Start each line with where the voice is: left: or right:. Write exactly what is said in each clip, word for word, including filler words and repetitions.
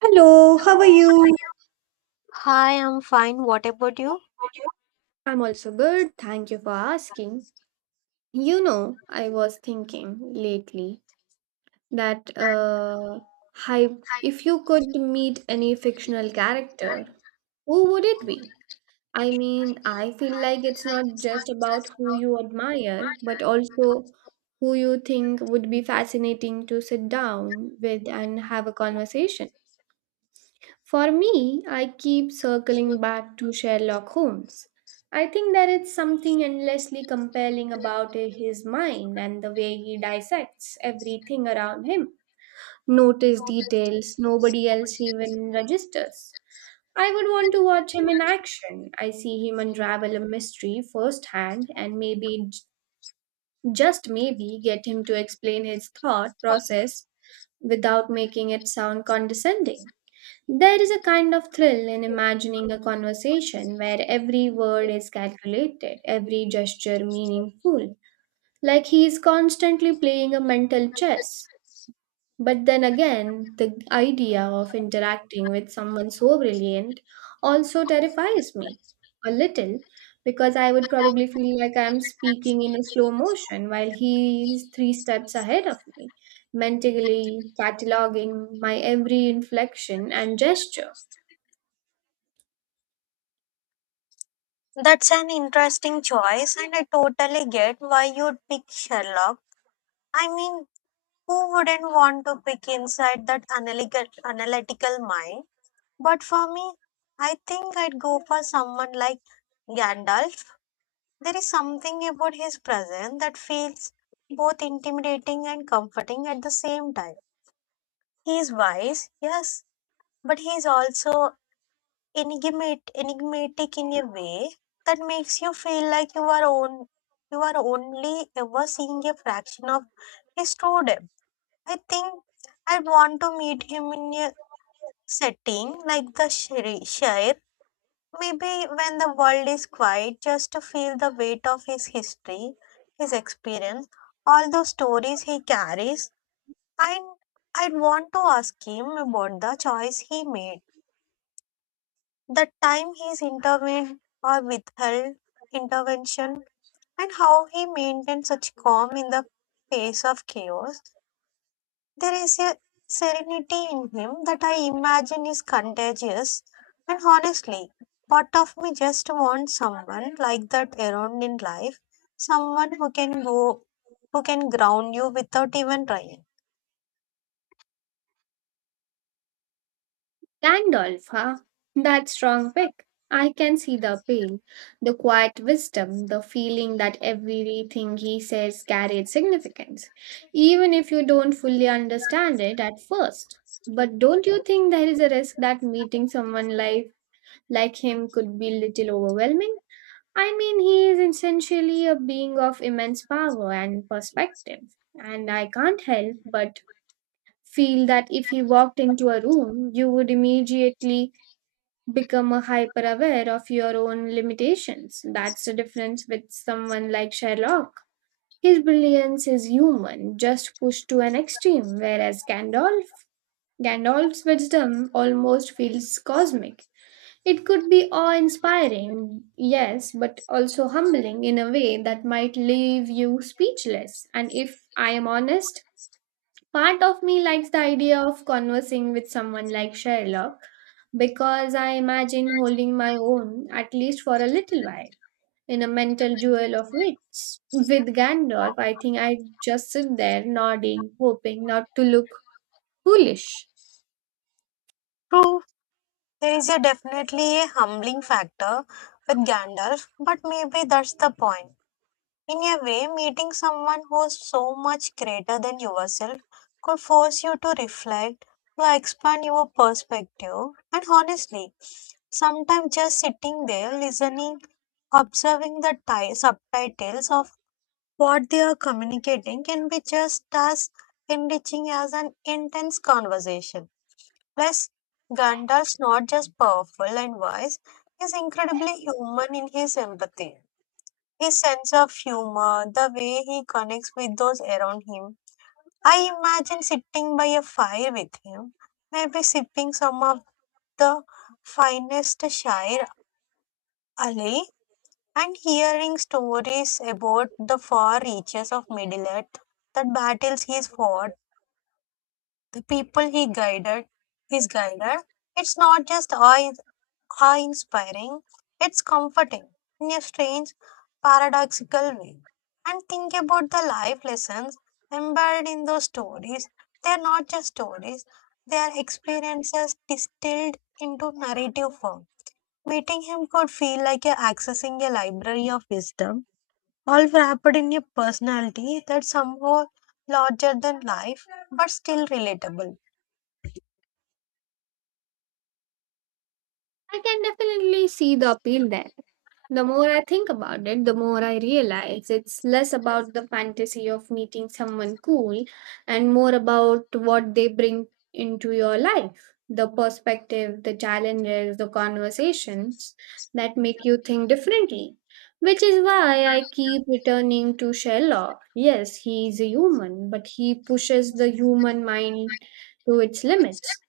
right: Hello, how are you? I'm also good. Thank you for asking. You know, I was thinking lately that uh hy if you could meet any fictional character, who would it be? I mean, I feel like it's not just about who you admire, but also who you think would be fascinating to sit down with and have a conversation. For me, I keep circling back to Sherlock Holmes. I think there is something endlessly compelling about his mind and the way he dissects everything around him. Notice details nobody else even registers. I would want to watch him in action. I see him unravel a mystery firsthand and maybe, j- just maybe, get him to explain his thought process without making it sound condescending. There is a kind of thrill in imagining a conversation where every word is calculated, every gesture meaningful, like he is constantly playing a mental chess. But then again, the idea of interacting with someone so brilliant also terrifies me a little, because I would probably feel like I am speaking in a slow motion while he is three steps ahead of me, mentally cataloging my every inflection and gesture.
left: That's an interesting choice, and I totally get why you'd pick Sherlock. I mean, who wouldn't want to pick inside that analytical, analytical mind? But for me, I think I'd go for someone like Gandalf. There is something about his presence that feels both intimidating and comforting at the same time. He's wise, yes, but he's also enigmat- enigmatic in a way that makes you feel like you are on you are only ever seeing a fraction of his true depth. I think I want to meet him in a setting like the Shri- Shire, maybe when the world is quiet, just to feel the weight of his history, his experience, all those stories he carries. And I'd want to ask him about the choice he made, the time he's intervened or withheld intervention, and how he maintained such calm in the face of chaos. There is a serenity in him that I imagine is contagious, and honestly, part of me just wants someone like that around in life, someone who can go, who can ground you without even trying.
right: Gandalf, huh? That strong pick. I can see the pain, the quiet wisdom, the feeling that everything he says carried significance, even if you don't fully understand it at first. But don't you think there is a risk that meeting someone like, like him could be little overwhelming? I mean, he is essentially a being of immense power and perspective, and I can't help but feel that if he walked into a room, you would immediately become a hyper aware of your own limitations. That's the difference with someone like Sherlock. His brilliance is human, just pushed to an extreme, whereas Gandalf, Gandalf's wisdom almost feels cosmic. It could be awe inspiring, yes, but also humbling in a way that might leave you speechless. And if I am honest, part of me likes the idea of conversing with someone like Sherlock because I imagine holding my own, at least for a little while, in a mental duel of wits. With Gandalf, I think I just sit there nodding, hoping not to look foolish.
left: True, there is a definitely a humbling factor with Gandalf, but maybe that's the point. In a way, meeting someone who's so much greater than yourself could force you to reflect, to expand your perspective, and honestly, sometimes just sitting there listening, observing the ti- subtitles of what they are communicating can be just as enriching as an intense conversation. Plus, Gandalf's not just powerful and wise, he's incredibly human in his empathy. His sense of humor, the way he connects with those around him. I imagine sitting by a fire with him, maybe sipping some of the finest shire Ali and hearing stories about the far reaches of Middle Earth, the battles he's fought, the people he guided, he's guided. It's not just awe how inspiring. It's comforting in a strange, paradoxical way. And think about the life lessons embedded in those stories. They're not just stories, they are experiences distilled into narrative form. Meeting him could feel like you're accessing a library of wisdom, all wrapped in a personality that's somehow larger than life but still relatable.
right: I can definitely see the appeal there. The more I think about it, the more I realize it's less about the fantasy of meeting someone cool and more about what they bring into your life. The perspective, the challenges, the conversations that make you think differently. Which is why I keep returning to Sherlock. Yes, he is a human, but he pushes the human mind to its limits.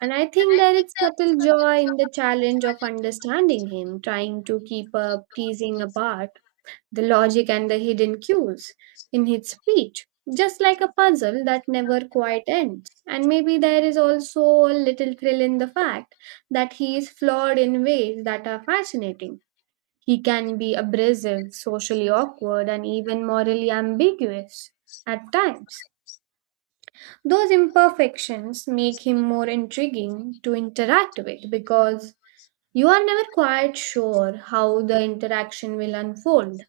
right: And I think there is subtle joy in the challenge of understanding him, trying to keep up, teasing apart the logic and the hidden cues in his speech, just like a puzzle that never quite ends. And maybe there is also a little thrill in the fact that he is flawed in ways that are fascinating. He can be abrasive, socially awkward, and even morally ambiguous at times. Those imperfections make him more intriguing to interact with because you are never quite sure how the interaction will unfold.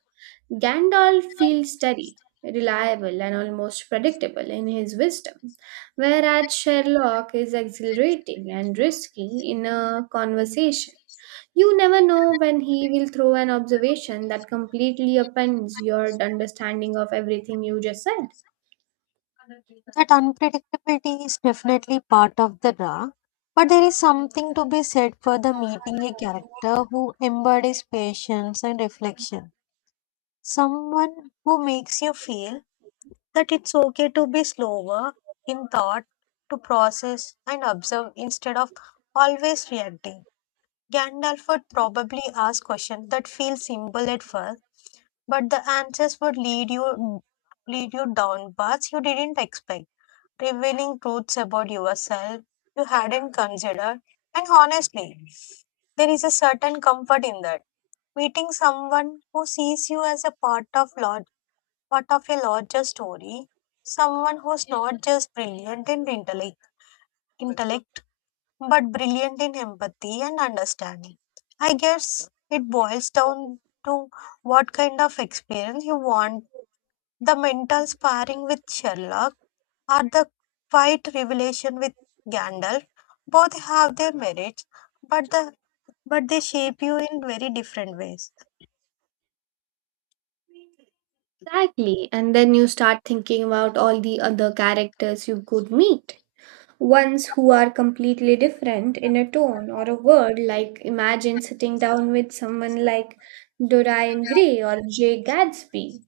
right: Gandalf feels steady, reliable, and almost predictable in his wisdom, whereas Sherlock is exhilarating and risky in a conversation. You never know when he will throw an observation that completely upends your understanding of everything you just said.
left: That unpredictability is definitely part of the draw, but there is something to be said for the meeting a character who embodies patience and reflection. Someone who makes you feel that it's okay to be slower in thought, to process and observe instead of always reacting. Gandalf would probably ask questions that feel simple at first, but the answers would lead you lead you down paths you didn't expect, revealing truths about yourself you hadn't considered. And honestly, there is a certain comfort in that. Meeting someone who sees you as a part of lot, part of a larger story, someone who's not just brilliant in intellect, intellect, but brilliant in empathy and understanding. I guess it boils down to what kind of experience you want. The mental sparring with Sherlock are the quiet revelation with Gandalf. Both have their merits, but the but they shape you in very different ways.
right: Exactly. And then you start thinking about all the other characters you could meet, ones who are completely different in a tone or a word, like imagine sitting down with someone like Dorian Gray or Jay Gatsby.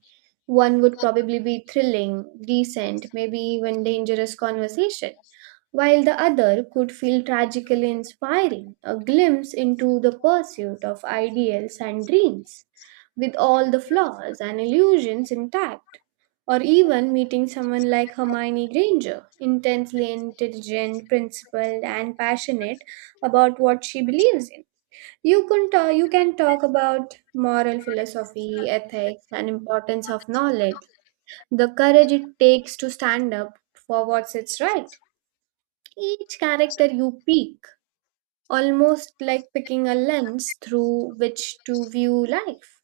right: One would probably be thrilling, decent, maybe even dangerous conversation, while the other could feel tragically inspiring, a glimpse into the pursuit of ideals and dreams with all the flaws and illusions intact, or even meeting someone like Hermione Granger, intensely intelligent, principled, and passionate about what she believes in. You can, ta- you can talk about moral philosophy, ethics, and importance of knowledge, the courage it takes to stand up for what's it's right. Each character you pick, almost like picking a lens through which to view life,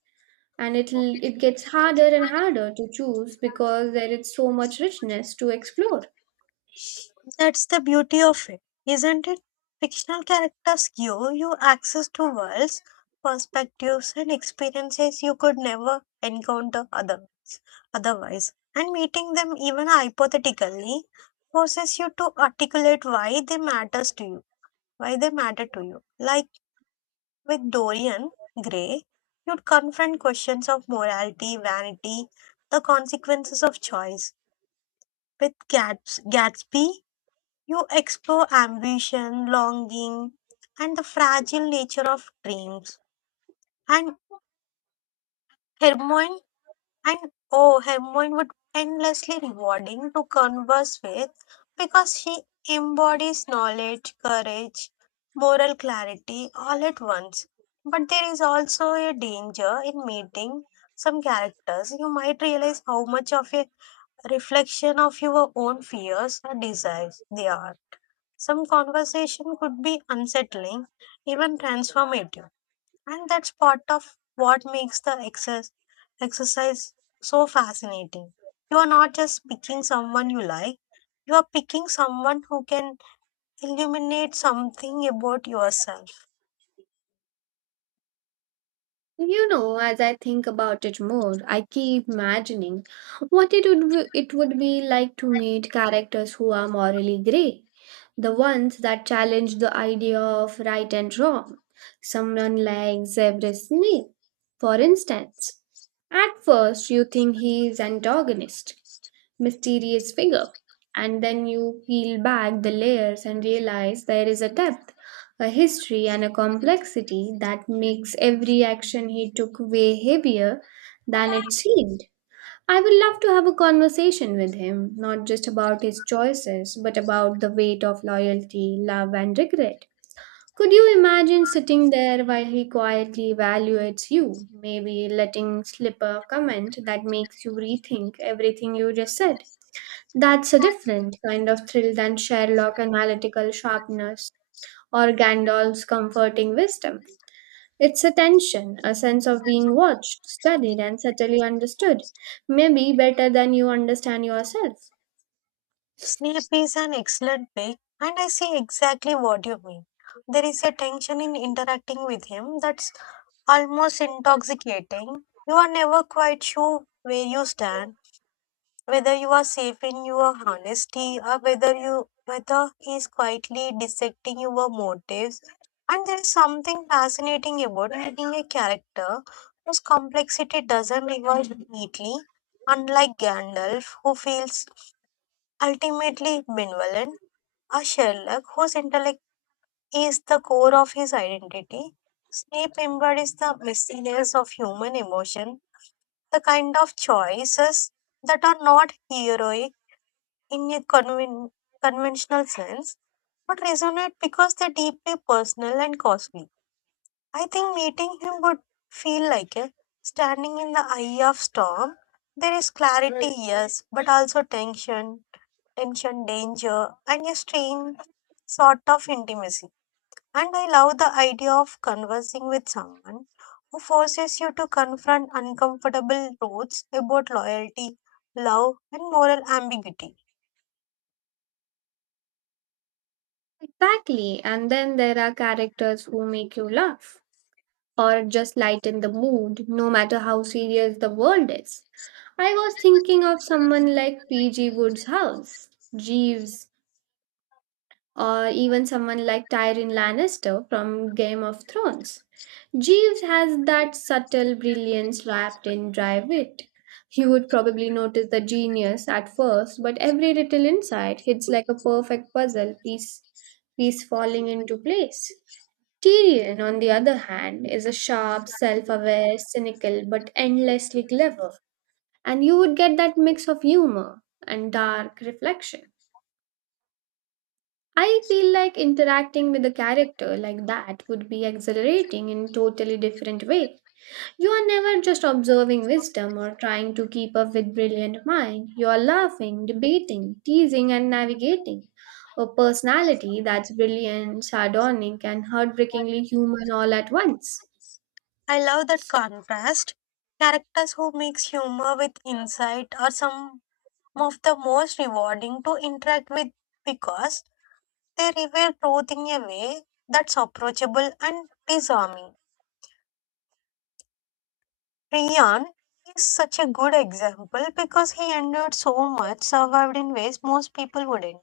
right: and it'll it gets harder and harder to choose because there is so much richness to explore.
left: That's the beauty of it, isn't it? Fictional characters give you access to worlds, perspectives, and experiences you could never encounter other, otherwise. And meeting them, even hypothetically, forces you to articulate why they matters to you, why they matter to you. Like with Dorian Gray, you'd confront questions of morality, vanity, the consequences of choice. With Gats- Gatsby, you explore ambition, longing, and the fragile nature of dreams. And Hermione And oh, Hemingway would endlessly rewarding to converse with because he embodies knowledge, courage, moral clarity all at once. But there is also a danger in meeting some characters. You might realize how much of a reflection of your own fears or desires they are. Some conversation could be unsettling, even transformative. And that's part of what makes the exercise exercise so fascinating. You are not just picking someone you like, you are picking someone who can illuminate something about yourself.
right: You know, as I think about it more, I keep imagining what it would w- it would be like to meet characters who are morally grey, the ones that challenge the idea of right and wrong. Someone like Severus Snape, for instance. At first, you think he is antagonist, mysterious figure. And then you peel back the layers and realize there is a depth, a history, and a complexity that makes every action he took way heavier than it seemed. I would love to have a conversation with him, not just about his choices, but about the weight of loyalty, love, and regret. Could you imagine sitting there while he quietly evaluates you, maybe letting slip a comment that makes you rethink everything you just said? That's a different kind of thrill than Sherlock analytical sharpness or Gandalf's comforting wisdom. It's a tension, a sense of being watched, studied, and subtly understood, maybe better than you understand yourself.
left: Sleep is an excellent pick, and I see exactly what you mean. There is a tension in interacting with him that's almost intoxicating. You are never quite sure where you stand, whether you are safe in your honesty or whether you whether he is quietly dissecting your motives, and there is something fascinating about reading a character whose complexity doesn't revolve neatly, unlike Gandalf, who feels ultimately benevolent, or Sherlock, whose intellect is the core of his identity. Snape embodies the messiness of human emotion, the kind of choices that are not heroic in a conven- conventional sense, but resonate because they're deeply personal and costly. I think meeting him would feel like a standing in the eye of storm. There is clarity, yes, but also tension, tension, danger, and a strange sort of intimacy. And I love the idea of conversing with someone who forces you to confront uncomfortable truths about loyalty, love, and moral ambiguity.
right: Exactly, and then there are characters who make you laugh or just lighten the mood, no matter how serious the world is. I was thinking of someone like P G. Woodhouse, Jeeves, or even someone like Tyrion Lannister from Game of Thrones. Jeeves has that subtle brilliance wrapped in dry wit. You would probably notice the genius at first, but every little insight hits like a perfect puzzle piece, piece falling into place. Tyrion, on the other hand, is a sharp, self aware, cynical, but endlessly clever, and you would get that mix of humor and dark reflection. I feel like interacting with a character like that would be exhilarating in a totally different way. You are never just observing wisdom or trying to keep up with brilliant mind. You are laughing, debating, teasing and navigating a personality that's brilliant, sardonic and heartbreakingly human all at once.
left: I love that contrast. Characters who mix humor with insight are some of the most rewarding to interact with because they reveal truth in a way that's approachable and disarming. Rian is such a good example because he endured so much, survived in ways most people wouldn't,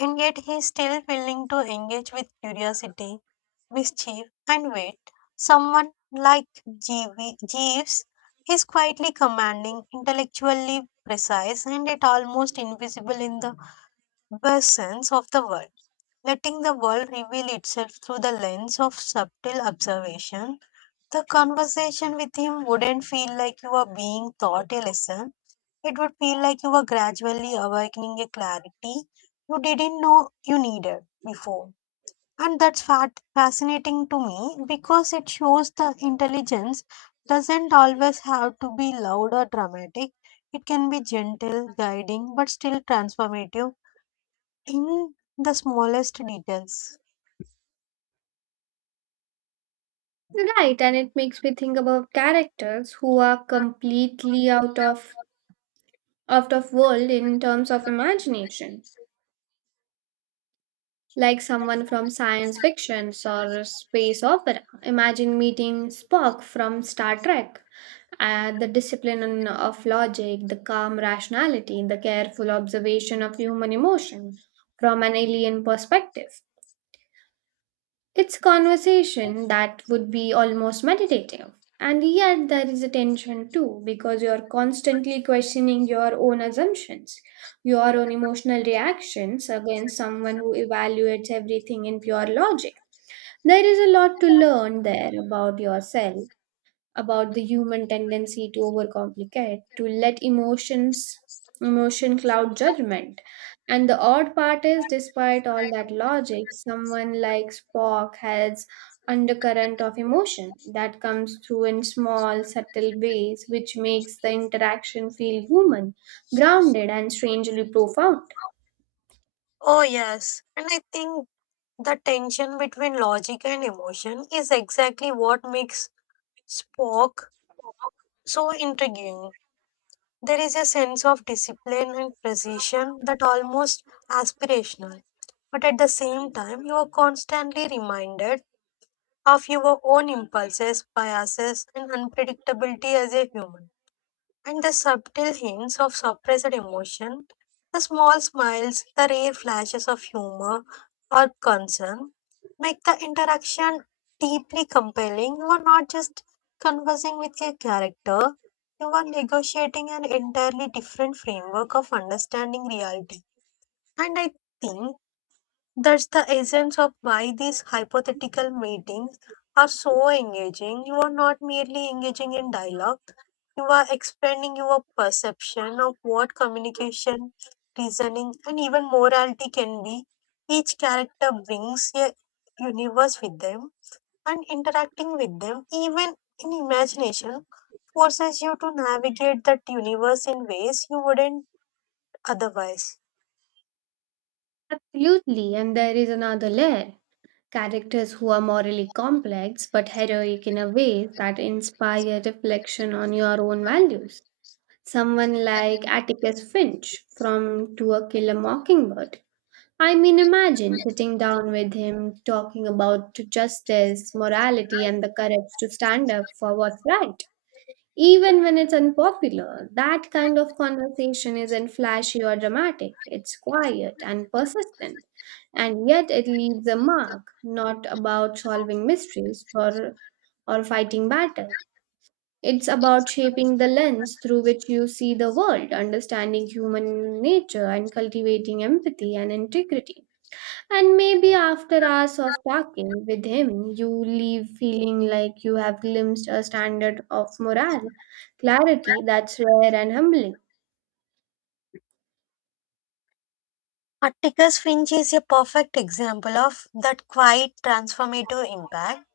left: and yet he's still willing to engage with curiosity, mischief, and wit. Someone like Jeeves Jeeves is quietly commanding, intellectually precise, and yet almost invisible in the presence of the world. Letting the world reveal itself through the lens of subtle observation, the conversation with him wouldn't feel like you are being taught a lesson. It would feel like you were gradually awakening a clarity you didn't know you needed before. And that's fat fascinating to me because it shows the intelligence doesn't always have to be loud or dramatic. It can be gentle, guiding, but still transformative in the smallest details.
right: Right, and it makes me think about characters who are completely out of out of world in terms of imagination, like someone from science fiction or space opera. Imagine meeting Spock from Star Trek. Uh, the discipline of logic, the calm rationality, the careful observation of human emotion from an alien perspective. It's conversation that would be almost meditative. And yet there is a tension too, because you're constantly questioning your own assumptions, your own emotional reactions against someone who evaluates everything in pure logic. There is a lot to learn there about yourself, about the human tendency to overcomplicate, to let emotions emotion cloud judgment. And the odd part is despite all that logic, someone like Spock has undercurrent of emotion that comes through in small, subtle ways, which makes the interaction feel human, grounded and strangely profound.
left: Oh, yes. And I think the tension between logic and emotion is exactly what makes Spock so intriguing. There is a sense of discipline and precision that almost aspirational. But at the same time, you are constantly reminded of your own impulses, biases, and unpredictability as a human. And the subtle hints of suppressed emotion, the small smiles, the rare flashes of humor or concern make the interaction deeply compelling. You are not just conversing with a character, you are negotiating an entirely different framework of understanding reality. And I think that's the essence of why these hypothetical meetings are so engaging. You are not merely engaging in dialogue, you are expanding your perception of what communication, reasoning, and even morality can be. Each character brings a universe with them, and interacting with them, even in imagination, forces you to navigate that universe in ways you wouldn't otherwise.
right: Absolutely, and there is another layer, characters who are morally complex but heroic in a way that inspire reflection on your own values. Someone like Atticus Finch from To a Kill a Mockingbird. I mean, imagine sitting down with him, talking about justice, morality, and the courage to stand up for what's right. Even when it's unpopular, that kind of conversation isn't flashy or dramatic. It's quiet and persistent, and yet it leaves a mark, not about solving mysteries or, or fighting battle. It's about shaping the lens through which you see the world, understanding human nature, and cultivating empathy and integrity. And maybe after hours of talking with him, you leave feeling like you have glimpsed a standard of morale, clarity that's rare and humbling.
left: Atticus Finch is a perfect example of that quiet transformative impact.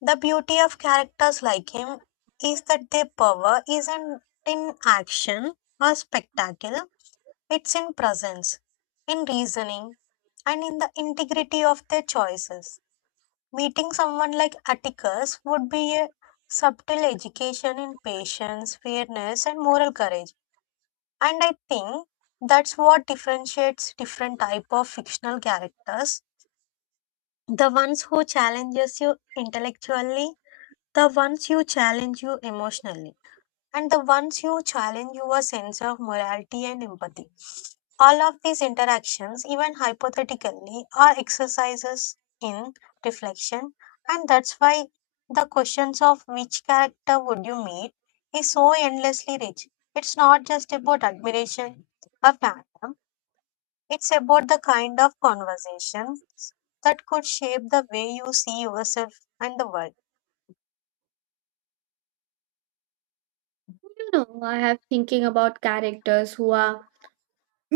left: The beauty of characters like him is that their power isn't in action or spectacle, it's in presence, in reasoning, and in the integrity of their choices. Meeting someone like Atticus would be a subtle education in patience, fairness, and moral courage. And I think that's what differentiates different type of fictional characters, the ones who challenges you intellectually, the ones you challenge you emotionally, and the ones you challenge your sense of morality and empathy. All of these interactions, even hypothetically, are exercises in reflection, and that's why the questions of which character would you meet is so endlessly rich. It's not just about admiration or fandom, it's about the kind of conversation that could shape the way you see yourself and the world.
right: You know, I have thinking about characters who are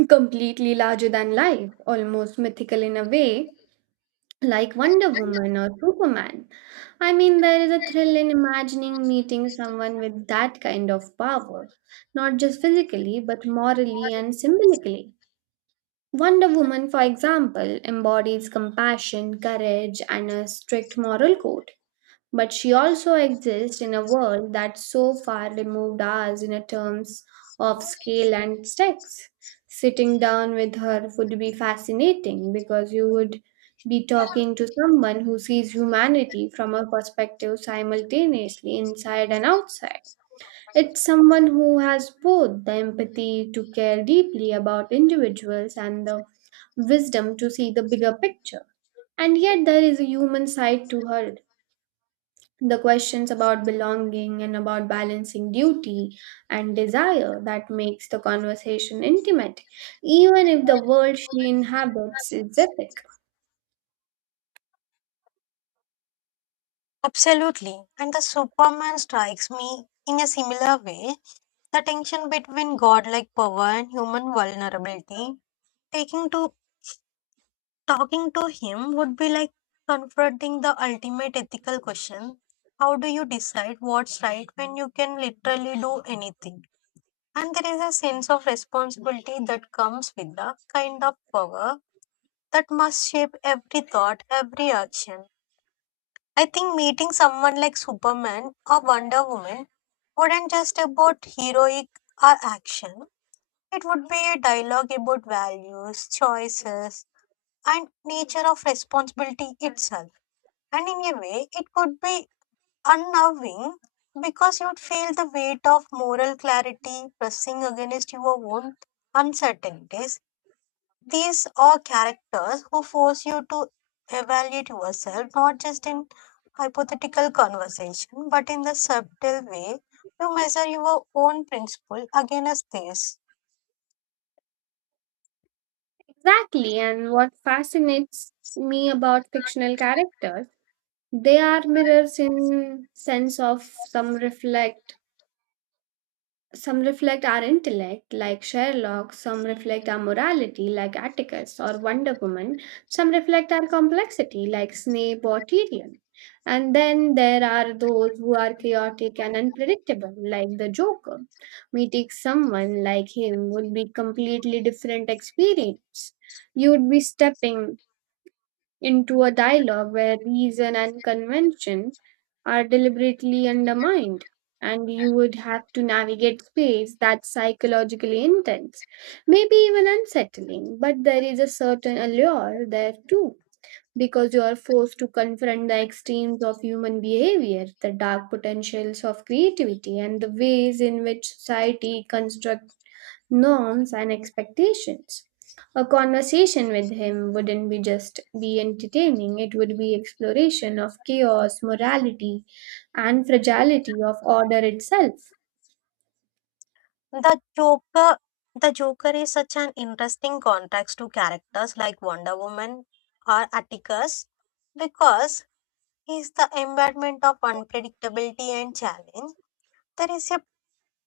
right: completely larger than life, almost mythical in a way, like Wonder Woman or Superman. I mean, there is a thrill in imagining meeting someone with that kind of power, not just physically, but morally and symbolically. Wonder Woman, for example, embodies compassion, courage, and a strict moral code. But she also exists in a world that's so far removed ours in a terms of scale and stakes. Sitting down with her would be fascinating because you would be talking to someone who sees humanity from a perspective simultaneously inside and outside. It's someone who has both the empathy to care deeply about individuals and the wisdom to see the bigger picture. And yet, there is a human side to her. The questions about belonging and about balancing duty and desire that makes the conversation intimate, even if the world she inhabits is epic.
left: Absolutely. And the Superman strikes me in a similar way. The tension between godlike power and human vulnerability. Taking to Talking to him would be like confronting the ultimate ethical question. How do you decide what's right when you can literally do anything? And there is a sense of responsibility that comes with the kind of power that must shape every thought, every action. I think meeting someone like Superman or Wonder Woman wouldn't just about heroic or action. It would be a dialogue about values, choices, and nature of responsibility itself. And in a way, it could be unnerving because you'd feel the weight of moral clarity pressing against your own uncertainties. These are characters who force you to evaluate yourself, not just in hypothetical conversation, but in the subtle way you measure your own principle against theirs.
right: Exactly, and what fascinates me about fictional characters, they are mirrors in sense of some reflect some reflect our intellect, like Sherlock, some reflect our morality, like Atticus or Wonder Woman, some reflect our complexity, like Snape or Tyrion. And then there are those who are chaotic and unpredictable, like the Joker. Meeting someone like him would be completely different experience. You'd be stepping into a dialogue where reason and convention are deliberately undermined. And you would have to navigate space that's psychologically intense, maybe even unsettling, but there is a certain allure there too, because you are forced to confront the extremes of human behavior, the dark potentials of creativity, and the ways in which society constructs norms and expectations. A conversation with him wouldn't be just be entertaining, it would be exploration of chaos, morality, and fragility of order itself.
left: The Joker, the Joker is such an interesting contrast to characters like Wonder Woman or Atticus because he is the embodiment of unpredictability and challenge. There is a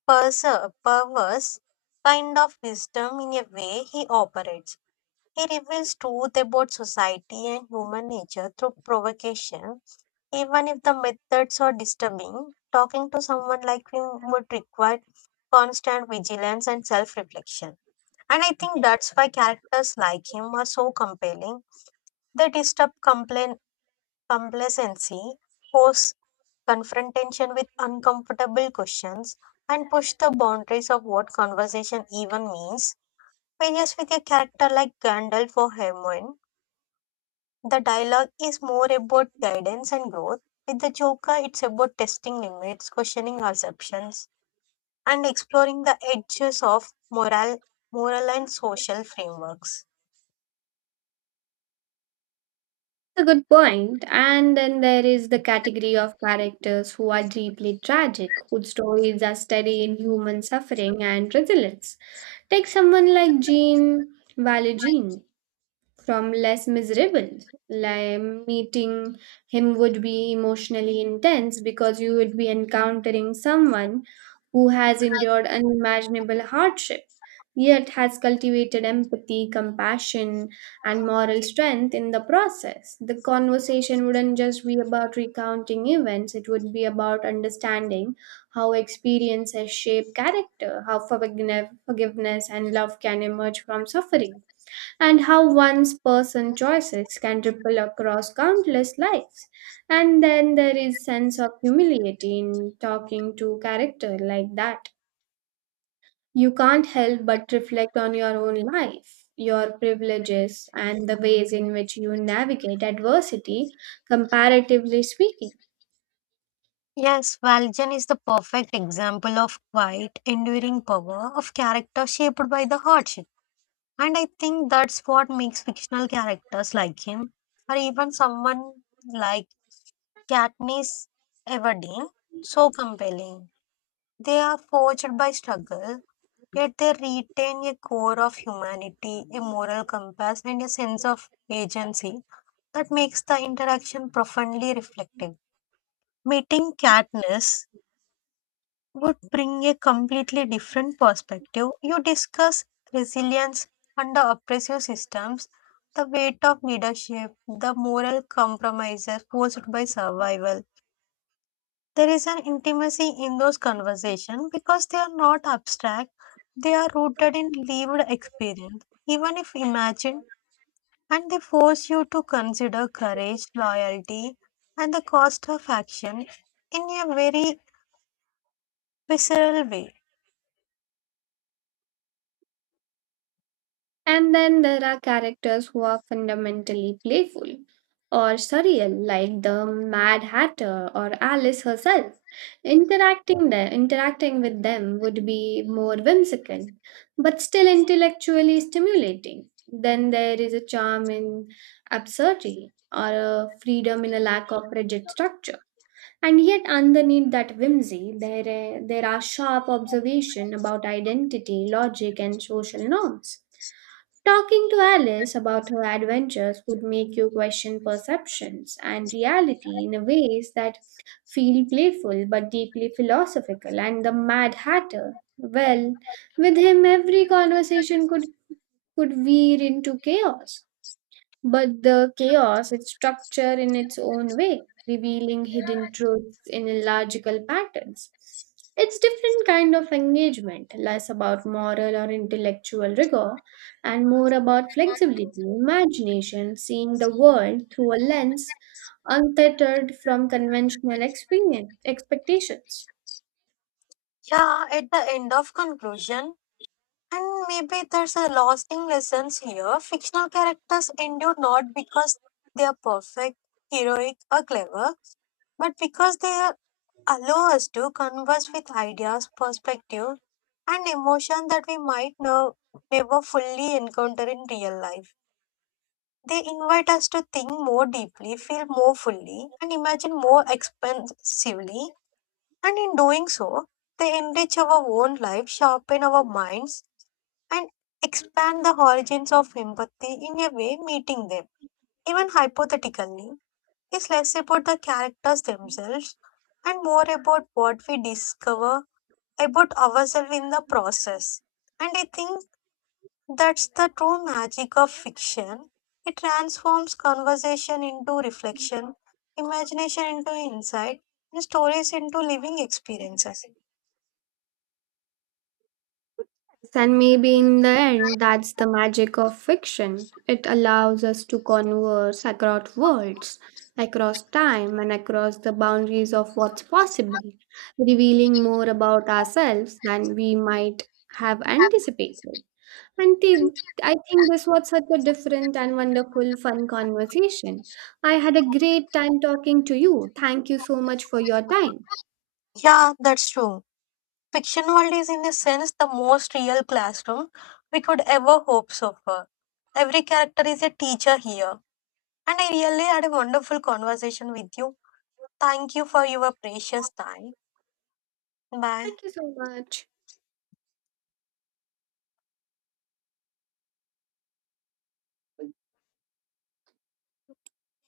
left: perse- perverse kind of wisdom in a way he operates. He reveals truth about society and human nature through provocation, even if the methods are disturbing. Talking to someone like him would require constant vigilance and self reflection. And I think that's why characters like him are so compelling. They disturb complain- complacency, force confrontation with uncomfortable questions, and push the boundaries of what conversation even means. Whereas with a character like Gandalf or Hermione, the dialogue is more about guidance and growth. With the Joker, it's about testing limits, questioning assumptions, and exploring the edges of moral, moral and social frameworks.
right: A good point. And then there is the category of characters who are deeply tragic, whose stories are steady in human suffering and resilience. Take someone like Jean Valjean from less miserable. Like meeting him would be emotionally intense because you would be encountering someone who has endured unimaginable hardship, yet has cultivated empathy, compassion, and moral strength in the process. The conversation wouldn't just be about recounting events, it would be about understanding how experiences shape character, how forgive- forgiveness and love can emerge from suffering, and how one's person choices can ripple across countless lives. And then there is sense of humility in talking to character like that. You can't help but reflect on your own life, your privileges, and the ways in which you navigate adversity, comparatively speaking.
left: Yes, Valjean is the perfect example of quiet, enduring power of character shaped by the hardship. And I think that's what makes fictional characters like him, or even someone like Katniss Everdeen, so compelling. They are forged by struggle, yet they retain a core of humanity, a moral compass, and a sense of agency that makes the interaction profoundly reflective. Meeting Katniss would bring a completely different perspective. You discuss resilience under oppressive systems, the weight of leadership, the moral compromises forced by survival. There is an intimacy in those conversations because they are not abstract, they are rooted in lived experience, even if imagined, and they force you to consider courage, loyalty, and the cost of action in a very visceral way.
right: And then there are characters who are fundamentally playful or surreal, like the Mad Hatter or Alice herself. Interacting there, interacting with them would be more whimsical, but still intellectually stimulating. Then there is a charm in absurdity or a freedom in a lack of rigid structure. And yet, underneath that whimsy, there, uh, there are sharp observations about identity, logic, and social norms. Talking to Alice about her adventures would make you question perceptions and reality in ways that feel playful but deeply philosophical. And the Mad Hatter, well, with him, every conversation could, could veer into chaos. But the chaos is structure in its own way, revealing hidden truths in illogical patterns. It's different kind of engagement, less about moral or intellectual rigor and more about flexibility, imagination, seeing the world through a lens untethered from conventional experience, expectations.
left: Yeah, at the end of conclusion, and maybe there's a lasting lessons here. Fictional characters endure not because they are perfect, heroic, or clever, but because they are allow us to converse with ideas, perspective, and emotion that we might no, never fully encounter in real life. They invite us to think more deeply, feel more fully, and imagine more expansively. And in doing so, they enrich our own life, sharpen our minds, and expand the origins of empathy in a way meeting them, even hypothetically, is less about the characters themselves and more about what we discover about ourselves in the process. And I think that's the true magic of fiction. It transforms conversation into reflection, imagination into insight, and stories into living experiences.
right: And maybe in the end, that's the magic of fiction. It allows us to converse across worlds, across time, and across the boundaries of what's possible, revealing more about ourselves than we might have anticipated. And thi- I think this was such a different and wonderful, fun conversation. I had a great time talking to you. Thank you so much for your time.
left: Yeah, that's true. Fiction world is, in a sense, the most real classroom we could ever hope so for. Every character is a teacher here. And I really had a wonderful conversation with you. Thank you for your precious time. Bye.
right: Thank you so much.